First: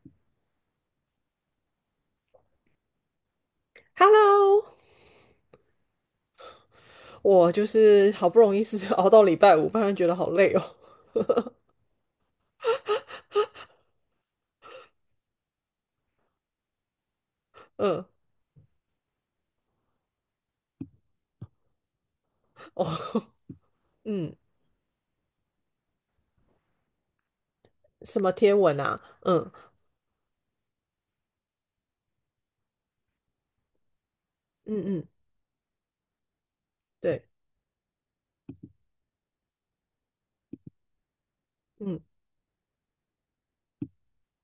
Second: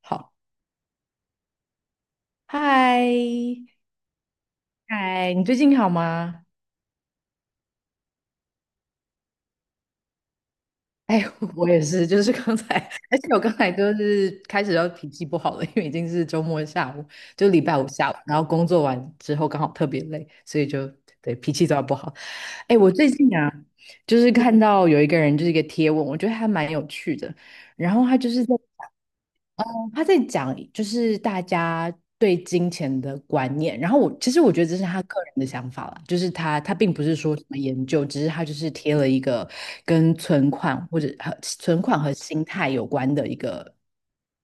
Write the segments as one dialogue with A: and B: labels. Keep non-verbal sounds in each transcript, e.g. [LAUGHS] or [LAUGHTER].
A: 好，嗨，
B: Hello,
A: 嗨，你最近好吗？
B: 我就是好不容易是 [LAUGHS] 熬到礼拜五，不然觉得好累哦。
A: 哎，[LAUGHS] 我也是，就是刚才，而且我刚才就是开始要脾气不好了，因为已经是周末下午，就礼拜五
B: 嗯，
A: 下午，然后工作完之后刚好特别累，所以就对脾气都要不好。哎，我最
B: 哦，
A: 近啊，
B: [LAUGHS]
A: 就是
B: 嗯，
A: 看到有一个人就是一个贴文，我觉得还蛮有趣的，然后他
B: 什么
A: 就是在
B: 天文啊？嗯
A: 他在讲就是大家对金钱的观念，然后我其实我觉得这是
B: 嗯
A: 他
B: 嗯，
A: 个人的想法啦，就是他并不是
B: 对，
A: 说什么研究，只是他就是贴了一个跟存款或者和存款
B: 嗯
A: 和心态有关的一个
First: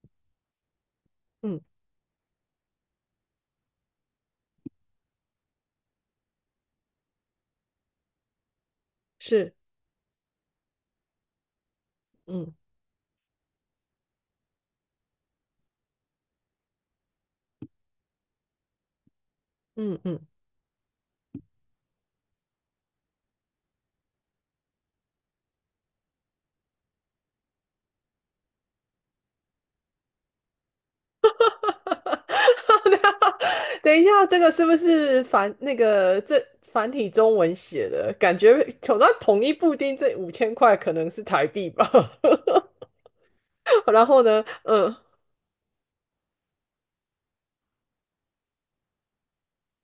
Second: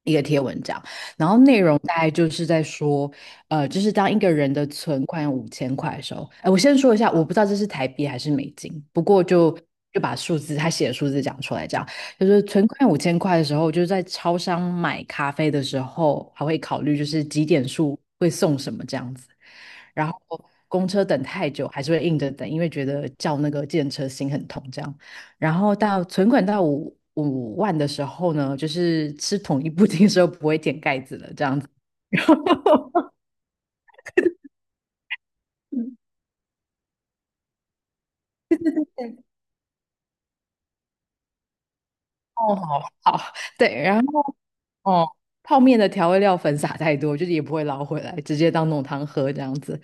A: 一个贴文这样，然后
B: 嗯
A: 内容大概就是在说，就是当一个人的存款有五千块的时候，哎，我先说一下，我不知道这是台币还是美金，不过
B: 是，
A: 就把他写的数字讲出来这样。就是
B: 嗯
A: 存款五千块的时候，就是在超商买咖啡的时候，还会考虑就是几点数会送什么这样子。
B: 嗯
A: 然后
B: 嗯。
A: 公车等太久，还是会硬着等，因为觉得叫那个计程车心很痛这样。然后到存款到5万的时候呢，就是吃统一布丁的时候不会舔盖子了这样子。[LAUGHS]
B: [LAUGHS] 等一下，这个是不是繁那个这繁体中文写的？感觉统一布丁这5000块可能是台币吧。
A: 哦，好，好，对，
B: [LAUGHS]
A: 然
B: 然后
A: 后
B: 呢，嗯，
A: 哦，泡面的调味料粉撒太多，就是也不会捞回来，直接当浓汤喝这样子。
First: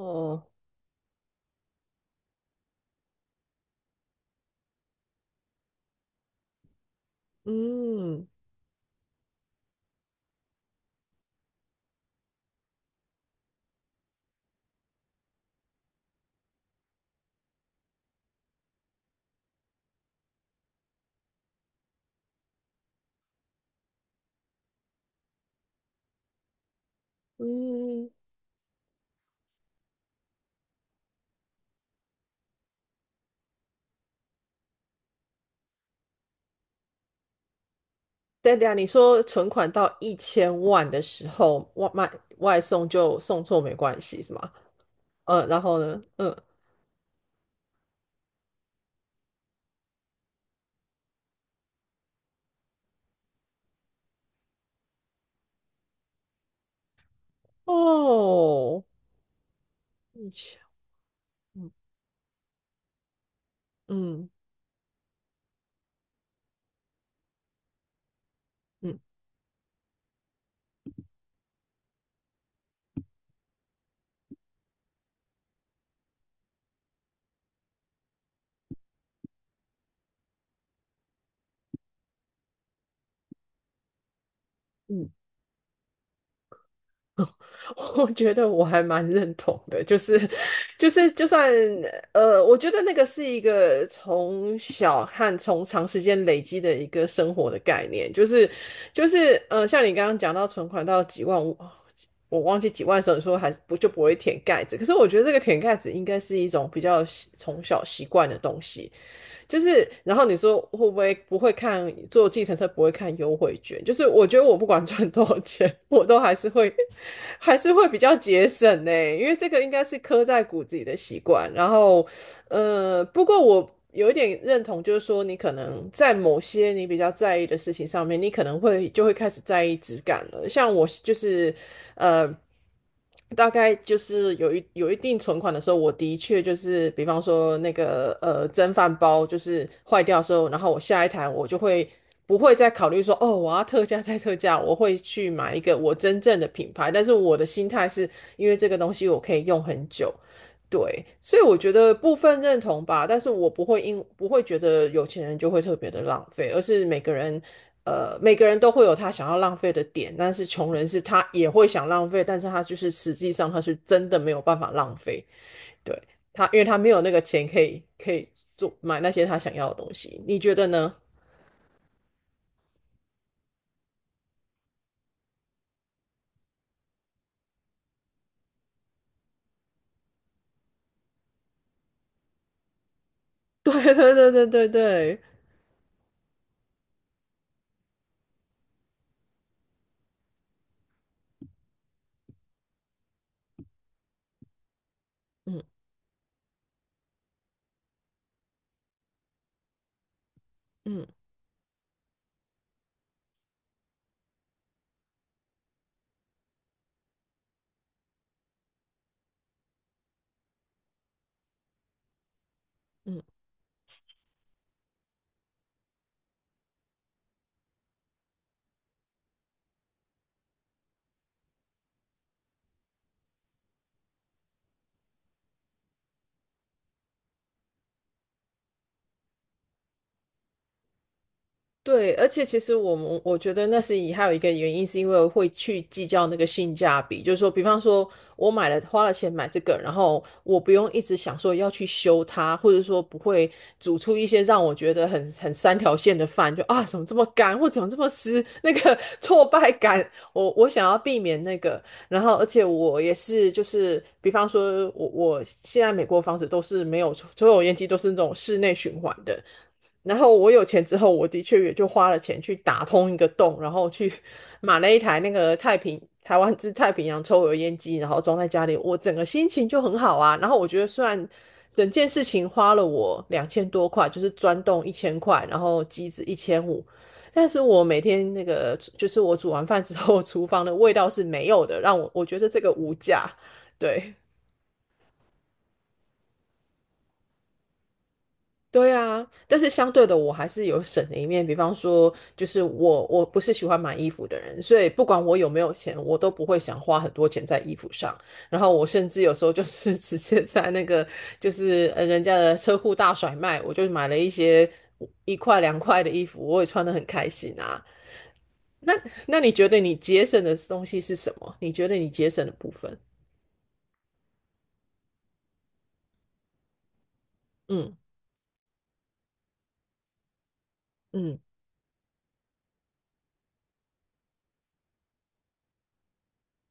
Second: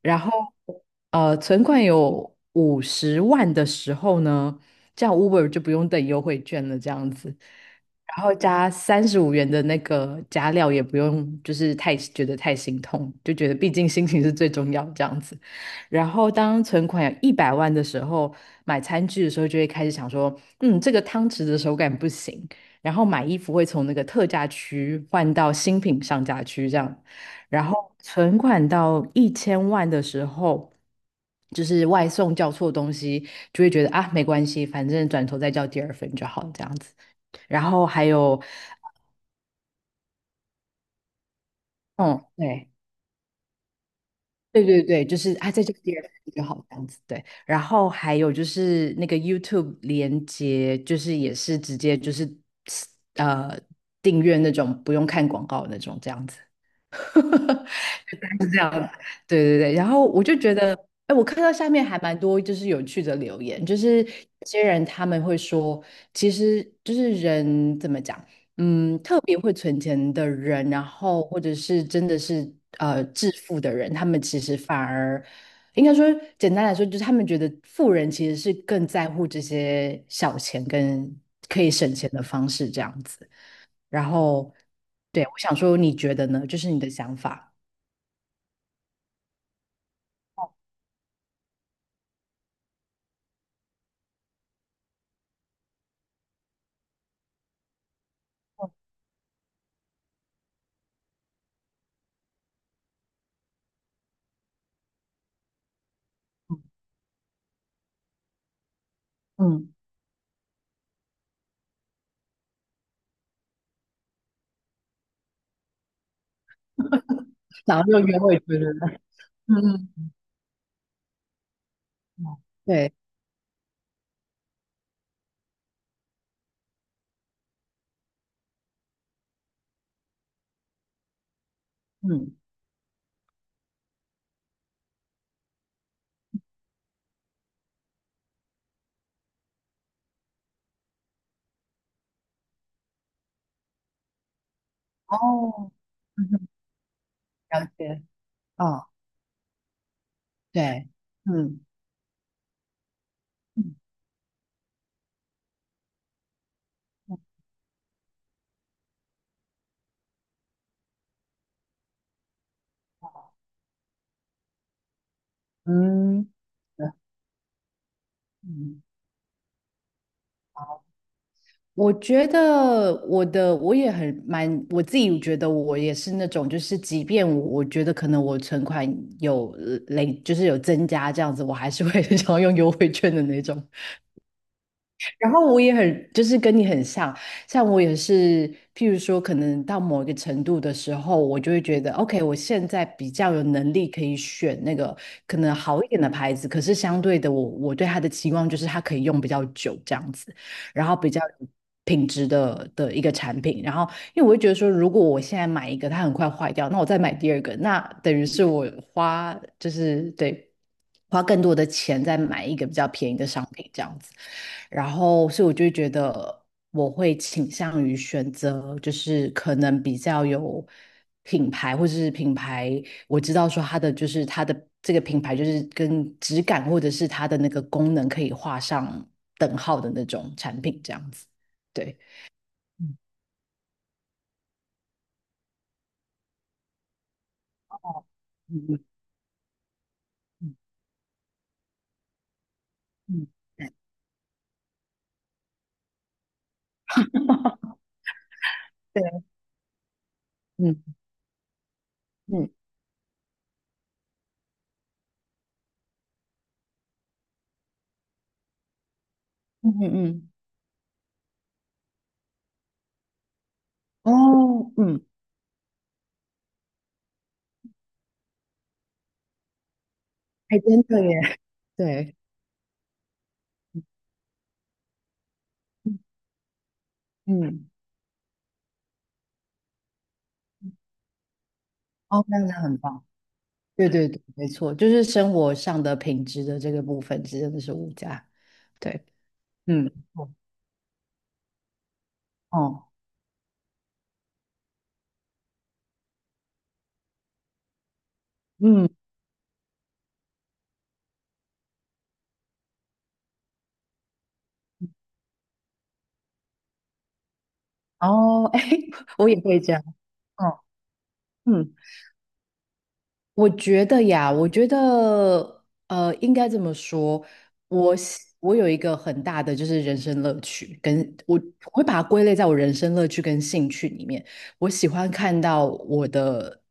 A: 然后存款有50万的时候呢，这样 Uber 就不用等优惠券了，这样子。然
B: 嗯
A: 后加35元的那个加料也不用，就是太觉得太心痛，就觉得毕竟心情是最重要这样子。然后当存款有100万的时候，买餐具的时候就会开始想说，嗯，这个汤匙的手感不行。然后买衣服会从那个特价区换到新品上架区这样。然后
B: 嗯，
A: 存款到1000万的时候，就是外送叫错东西，就会觉得啊没关系，反正转头再叫第二份就好这样子。然后还有，
B: 对对啊，你说存款到1000万的时候，外卖
A: 嗯，
B: 外
A: 对。
B: 送就送错没关系是吗？
A: 对对对，就是
B: 嗯，
A: 啊，
B: 然
A: 再叫
B: 后
A: 第
B: 呢？
A: 二份
B: 嗯，
A: 就好这样子，对。然后还有就是那个 YouTube 连接，就是也是直接就是呃订阅那种不用看广告那种这样子。[LAUGHS] 大概是这样子
B: 哦，
A: 对对对。然后我
B: 一
A: 就觉
B: 千，
A: 得，哎，我看到下
B: 嗯
A: 面还蛮多就是有趣的留言，就是
B: 嗯
A: 有些人他们会说，其实就是人怎么讲，
B: 嗯
A: 特别会存钱的人，然后或者是真的是致富的人，他们其实反而应该说简单来说，就是他们觉得富人其实是更在乎这些小钱跟可以省钱的方式这样子。然后，
B: 嗯。
A: 对，我想说，你觉得呢？就是你的想法。
B: [LAUGHS] 我觉得我还蛮认同的，就是就算我觉得那个是一个从小和从长时间累积的一个生活的概念，就是像你刚刚讲到存款到几万五我忘记几万的时候，你说还不就不会舔盖子，可是我觉得这个舔盖子应该是一种比较从小习惯的东西。就
A: 嗯，
B: 是，然后你说会不会不会坐计程车不会看优惠券？就是我觉得我不管赚多少钱，[LAUGHS] 我都还是会还是
A: 然后
B: 会比
A: 就
B: 较
A: 约会
B: 节
A: 觉
B: 省
A: 得，
B: 呢。欸，因为这个应该
A: 嗯
B: 是
A: 嗯
B: 刻在骨子里的习惯。然后，
A: 对，
B: 不过我有一点认同，就是说你可能在某些你比较在意的事情上面，你可能会就会开始在意质感了。像我就是，呃，
A: 嗯，
B: 大概就是有一定存款的时候，我的确就是，比方说那个蒸饭包就是坏掉的时候，然后我下一台不会再考虑说，哦，我要特价再特价，我会去买一
A: 哦，
B: 个我真
A: 嗯
B: 正的
A: 哼，
B: 品牌，但是我的
A: 了
B: 心态
A: 解，
B: 是因为这个
A: 哦，
B: 东西我可以用很久。
A: 对，
B: 对，所以我
A: 嗯
B: 觉得部分认同吧，但是我
A: 嗯
B: 不会觉得有钱人就会特别的浪费，而是每个人，呃，每个人都会有他想要浪费的点。但是穷人是他也会想浪费，但是他就是实际上他是真的没有办法浪费。对，
A: 嗯。
B: 他，因为他没
A: 嗯，
B: 有那个钱可以可以做
A: 嗯
B: 买那些他想要的东西。你觉得呢？
A: 我觉得我也很蛮，我自己觉得我也是那种，就是即便我觉得可能我存款就是有增加这样子，我还是会 [LAUGHS] 想要用优惠券的那
B: [LAUGHS]
A: 种。
B: 对对对对对对，
A: 然后我也很，就是跟你很像，像我也是，譬如说，可能到某一个程度的时候，我就会觉得，OK，我现在比较有能力可以选那个可能
B: 嗯
A: 好一点的牌子，可是相对的我，我对它的期望就是它可以用比较久这样子，然后
B: 嗯
A: 比较有品质的一个产品，然后因为我会觉得说，如果我现在买一个，它很快坏掉，那我再买第二个，那等于是我花就是对花更多的钱再买一个比较便宜
B: 嗯。
A: 的商品这样子。然后，所以我就会觉得我会倾向于选择就是可能比较有品牌，或者是品牌我知道说它的就是它的这个品牌就是跟质感或者是它的那个功能可以画上等号的那种产品这样子。对，
B: 对，而且其实
A: 嗯
B: 我们，我觉得那是以还有一个原因，是因为会去计较那个性价比，就是说，比方说我买了，
A: 嗯
B: 花了钱买这个，然后
A: 嗯
B: 我不用一直想说要去修它，或者说不
A: 嗯。
B: 会煮出一些让我觉得很很三条线的饭，就啊怎么这么干，或怎么这么湿，那个 [LAUGHS]
A: 对，
B: 挫败感，我想
A: 嗯
B: 要避免那个。然后而
A: 嗯
B: 且我也是就是，比方说我我现在美国房子都是没有抽油烟机，都是那种室内循环的。
A: 嗯嗯
B: 然
A: 嗯，
B: 后我有钱之后，我的确也就花了钱去打通一个洞，然后去 [LAUGHS]
A: 哦，
B: 买了一
A: 嗯，
B: 台那个台湾之太平洋抽油烟机，然后装在家里，我整个心情就很好啊。然后
A: 还
B: 我觉
A: 真
B: 得虽
A: 的耶，
B: 然整件
A: 对，
B: 事情花了我2000多块，就是钻洞1000块，然后机子1500，但是
A: 嗯，
B: 我每天那个就是我煮完饭之后，厨房的味道是没有的，让我
A: 哦，
B: 觉
A: 那样
B: 得
A: 子
B: 这个
A: 很
B: 无
A: 棒，
B: 价。
A: 对对
B: 对。
A: 对，没错，就是生活上的品质的这个部分真的是无价，
B: 对
A: 对，
B: 啊，但是
A: 嗯，
B: 相对的，我
A: 哦，
B: 还是有省的一面。比方说，就是
A: 哦
B: 我不是喜欢买衣服的人，所以不管我有没有钱，我都不会想花很多钱在衣服上。然后我
A: 嗯，
B: 甚至有时候就是 [LAUGHS] 直接在那个就是人家的车库大甩卖，我就买了一些一块两块的衣服，我也穿得很开心啊。
A: 哦，[LAUGHS] 哎，
B: 那
A: 我
B: 那
A: 也
B: 你
A: 会
B: 觉
A: 这
B: 得
A: 样，
B: 你节省的
A: 哦，
B: 东西是什么？你
A: 嗯。
B: 觉得你节省的部分？
A: 我觉得呀，我觉得应该这么说，
B: 嗯
A: 我有一个很大的就是人生乐趣，跟我
B: 嗯，
A: 我会把它归类在我人生乐趣跟兴趣里面。我喜欢看到我的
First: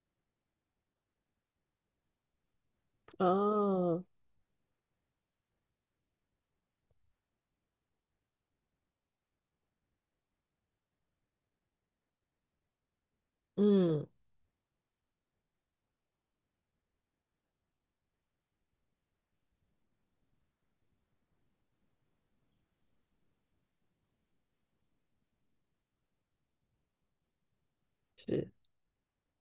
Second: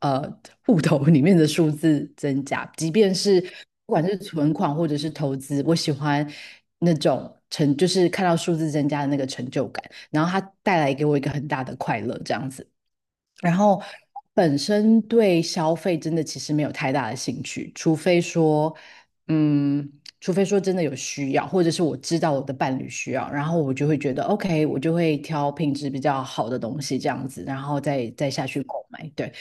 A: 呃户头里面的数字增加，即便是不
B: 哦，
A: 管是存款或者是投资，我喜欢那种成就是看到数字增加的那个成就感，然后它带来给我一个很大的快乐，这样子。然后
B: 嗯，
A: 本身对消费真的其实没有太大的兴趣，除非说，嗯，除非说真的有需要，或者是我知道我的伴侣需要，然后我就会觉得 OK，我就会挑品质比较好的东西这样子，然后再下
B: 是
A: 去购买。对，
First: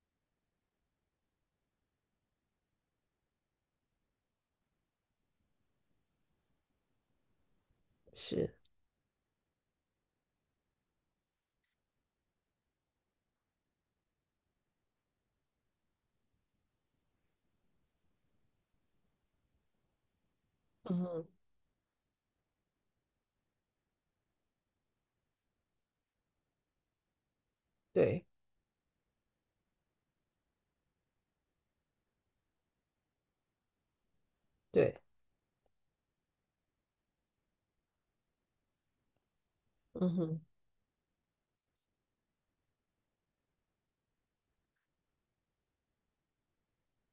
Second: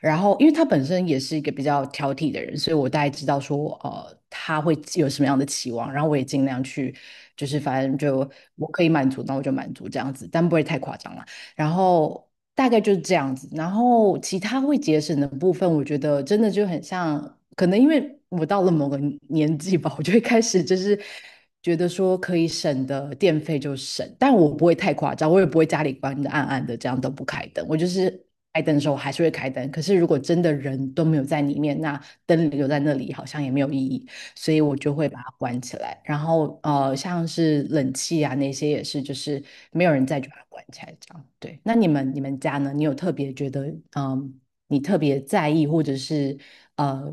A: 然后因为他本身也是一个比较挑剔的人，所以我大概知道说，他会有什么样的期望，然后我也尽量去，就是反正就
B: 是，
A: 我可以满足，那我就满足这样子，但不会太夸张啦。然后大概就是这样子。然后其他会节省的部分，我觉得真的就很像，可能因为我到了某个年纪吧，我就会开始就是
B: 嗯，
A: 觉得说可以省的电费就省，但我不会太夸张，我也不会家里关的暗暗的，这样都不开灯，我就是。
B: 对
A: 开灯的时候我还是会开灯，可是如果真的人都没有在里面，那灯留在那里好像也没有意义。所以我
B: 对。
A: 就会把它关起来。然后像是冷气啊那些也是，就是没有人
B: 嗯
A: 在就把
B: 哼，
A: 它关起来这样。对，那你们家呢？你有特别觉得你特别在意或者是呃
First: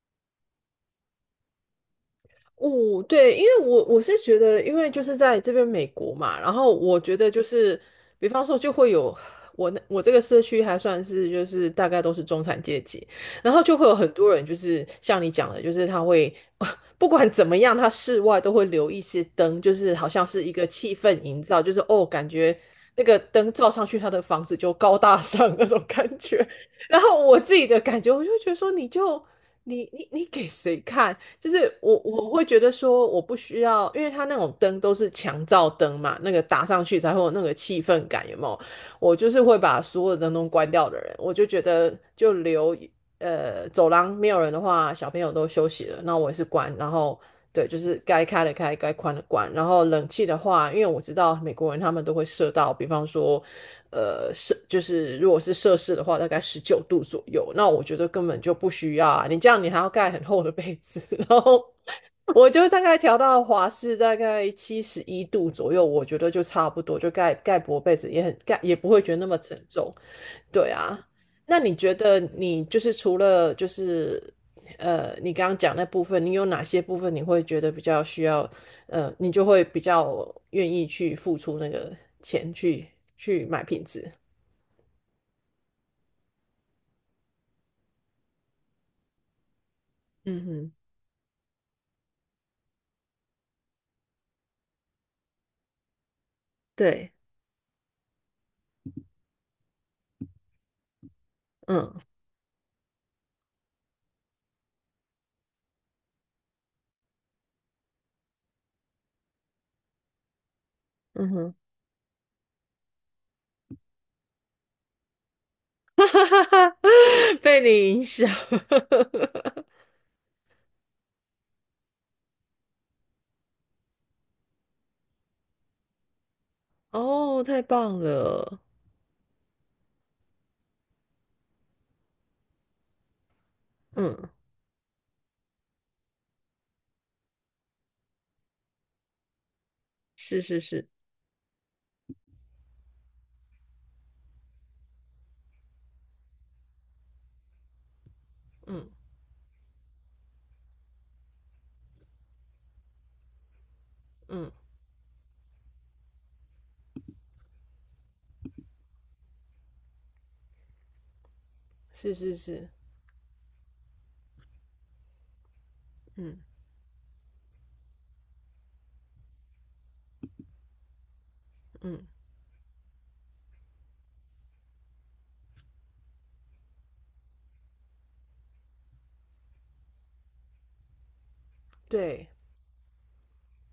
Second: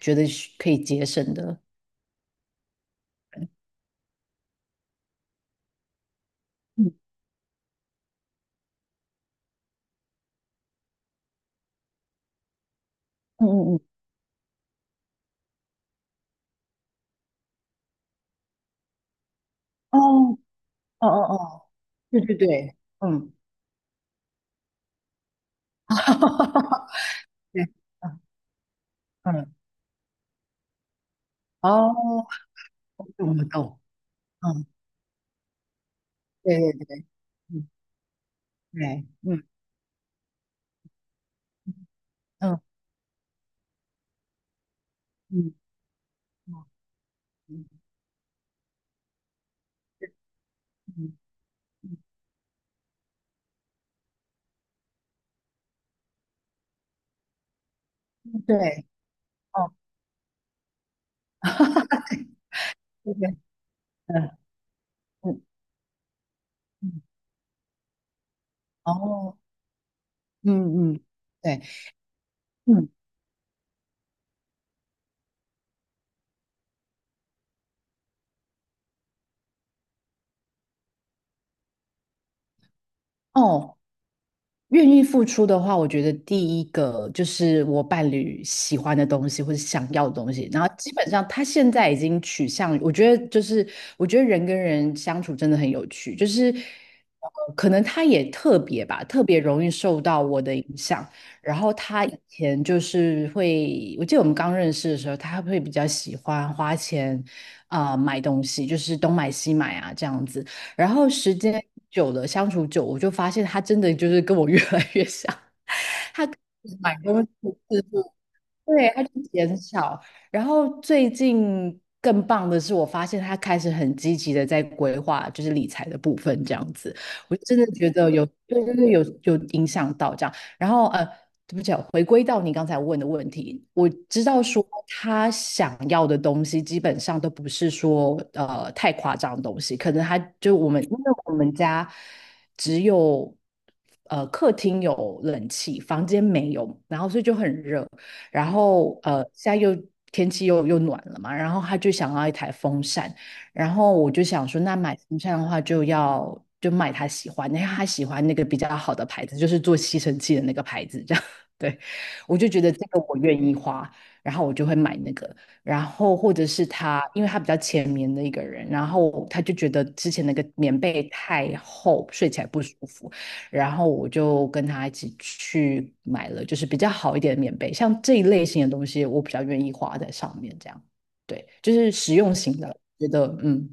A: 觉得是可以节省的？
B: 哦，对，因为我是觉得，因为就是在这边美国嘛，然后
A: 嗯
B: 我觉得就是，比方说就会有，我这个社区还算是就是大概都是中产阶级，
A: 嗯
B: 然后
A: 嗯
B: 就
A: 嗯，
B: 会有很多人就是像你讲的，就是他会 [LAUGHS] 不管怎么样，他室外都会留一些灯，就是
A: 哦
B: 好像是一个气
A: 哦哦
B: 氛营造，
A: 哦，
B: 就是哦，
A: 对
B: 感
A: 对
B: 觉
A: 对，
B: 那个
A: 嗯，
B: 灯照上去，他的房子就高大上那种感觉。
A: [LAUGHS]
B: 然后我自
A: 对，
B: 己的感觉，
A: 嗯
B: 我就觉得说，你就
A: 嗯，
B: 你你你给谁看？就是我
A: 哦，
B: 我会觉得说，我不
A: 我
B: 需
A: 懂，
B: 要，因为它那种
A: 嗯，
B: 灯都是强照灯嘛，那个
A: 对
B: 打上
A: 对
B: 去
A: 对，
B: 才会有那个
A: 嗯，
B: 气氛感，有没有？
A: 对，
B: 我就是
A: 嗯
B: 会把所有的灯都关掉的人，我就觉得
A: 嗯
B: 走廊没有人的话，小朋友都
A: 嗯
B: 休息了，那我也是关。然后
A: 嗯
B: 对，就是该开的开，该关的关。然后冷气的话，因为我知道美国人他们都会设到，比方说，呃，就是如果是摄氏的话，大概19度左右。那我觉得根本
A: 嗯，
B: 就不
A: 对，
B: 需要啊，你这样你
A: 哦，
B: 还要盖很厚的被子，然后。我就大
A: [LAUGHS]
B: 概
A: 对
B: 调
A: 对，
B: 到华氏大
A: 嗯
B: 概七十一
A: 嗯
B: 度左右，我觉得就差不多，
A: 嗯，
B: 就盖盖薄被子也很盖，也不会觉得那
A: 哦，
B: 么沉重。对
A: 嗯
B: 啊，
A: 嗯，
B: 那
A: 对，
B: 你觉得你就
A: 嗯，
B: 是除了就是你刚刚讲那部分，你有哪些部分你会觉得比较需要，你就会比较愿意去付出那个钱去买
A: 哦，
B: 品质？
A: 愿意付出的话，我觉得第一个就是我伴侣喜欢的东西或者想要的东
B: 嗯
A: 西，然后
B: 哼，
A: 基本上他现在已经取向于我觉得就是我觉得人跟人相处真的很有趣，就是
B: 对，
A: 可能他也特别吧，特别容易受到我的影响。然后他
B: 嗯，
A: 以前就是会，我记得我们刚认识的时候，他会比较喜欢花钱啊、买东西，就是东买西买啊这样子。然后
B: 嗯
A: 时
B: 哼，
A: 间久了，相处久，我就发现他真的就是跟我越来越像，买东西
B: [LAUGHS] 被
A: 次
B: 你影
A: 数
B: 响，
A: 对，它就减
B: [LAUGHS]
A: 少。然后最近更棒的是，我发现他开始很积极的在规划，就是理财的部分这样子。我
B: 哦，
A: 真
B: 太
A: 的觉
B: 棒
A: 得有，
B: 了，
A: 对对对，有有影响到这样。然后对不起啊回归到你刚才问的问题，我知
B: 嗯，
A: 道说他想要的东西基本上都不是说太夸张的东西，可能
B: 是是
A: 我们
B: 是，
A: 因为我们家只有客厅有冷气，房间没有，然后所以就很热。然
B: 嗯
A: 后现在又天气又暖了嘛，然后他就想要一台风扇，然后我就想
B: 嗯，
A: 说，那买风扇的话就要就买他喜欢的，因为他喜欢那个比较好的牌子，就是做吸尘器的那个牌子，这样。[LAUGHS] 对，
B: 是是
A: 我就觉
B: 是，
A: 得这个我愿意花，然后我就会买那个，然后或
B: 嗯
A: 者是他，因为他比较浅眠的一个人，然后他就觉得之前那个棉被太
B: 嗯，
A: 厚，睡起来不舒服，然后我就跟他一起去买了，就是比较好一点的棉被，像这一类型的东西，我比较愿意花在上面，这样，对，就是实
B: 对，
A: 用型的，觉得嗯，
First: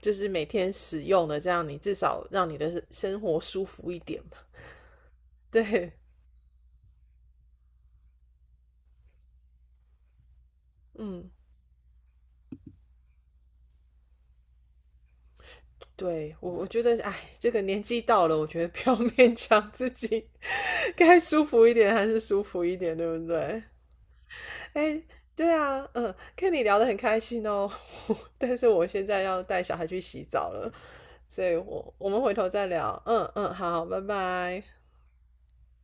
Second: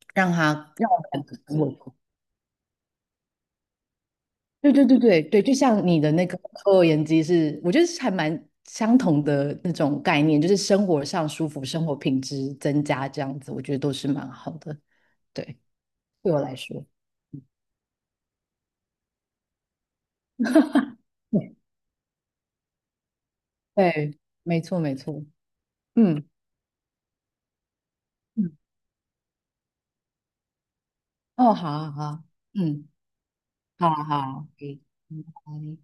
B: 就是
A: 让
B: 每
A: 他
B: 天
A: 让我
B: 使
A: 感
B: 用
A: 觉
B: 的，这
A: 很
B: 样
A: 稳
B: 你至
A: 固。
B: 少让你的生活舒服一点嘛。
A: 对对对对对，就像
B: 对，
A: 你的那个抽油烟机是，我觉得是还蛮相同的那种概念，就是生活上
B: 嗯，
A: 舒服，生活品质增加这样子，我觉得都是蛮好的。对，对
B: 对
A: 我
B: 我
A: 来
B: 我觉
A: 说，
B: 得，哎，这个年纪到了，我觉得 [LAUGHS] 不要勉强自己，该舒
A: 嗯
B: 服一点还是舒服一点，对不对？
A: 对，没错没
B: 哎，
A: 错，
B: 对啊，嗯，
A: 嗯
B: 跟你聊得很开心哦。[LAUGHS] 但
A: 嗯，
B: 是我现在要带小孩去洗澡了，所
A: 哦，
B: 以
A: 好啊
B: 我
A: 好
B: 我们
A: 啊，
B: 回头再
A: 嗯。
B: 聊。嗯嗯，好，
A: 好
B: 拜
A: 好，
B: 拜。
A: 对，拜拜。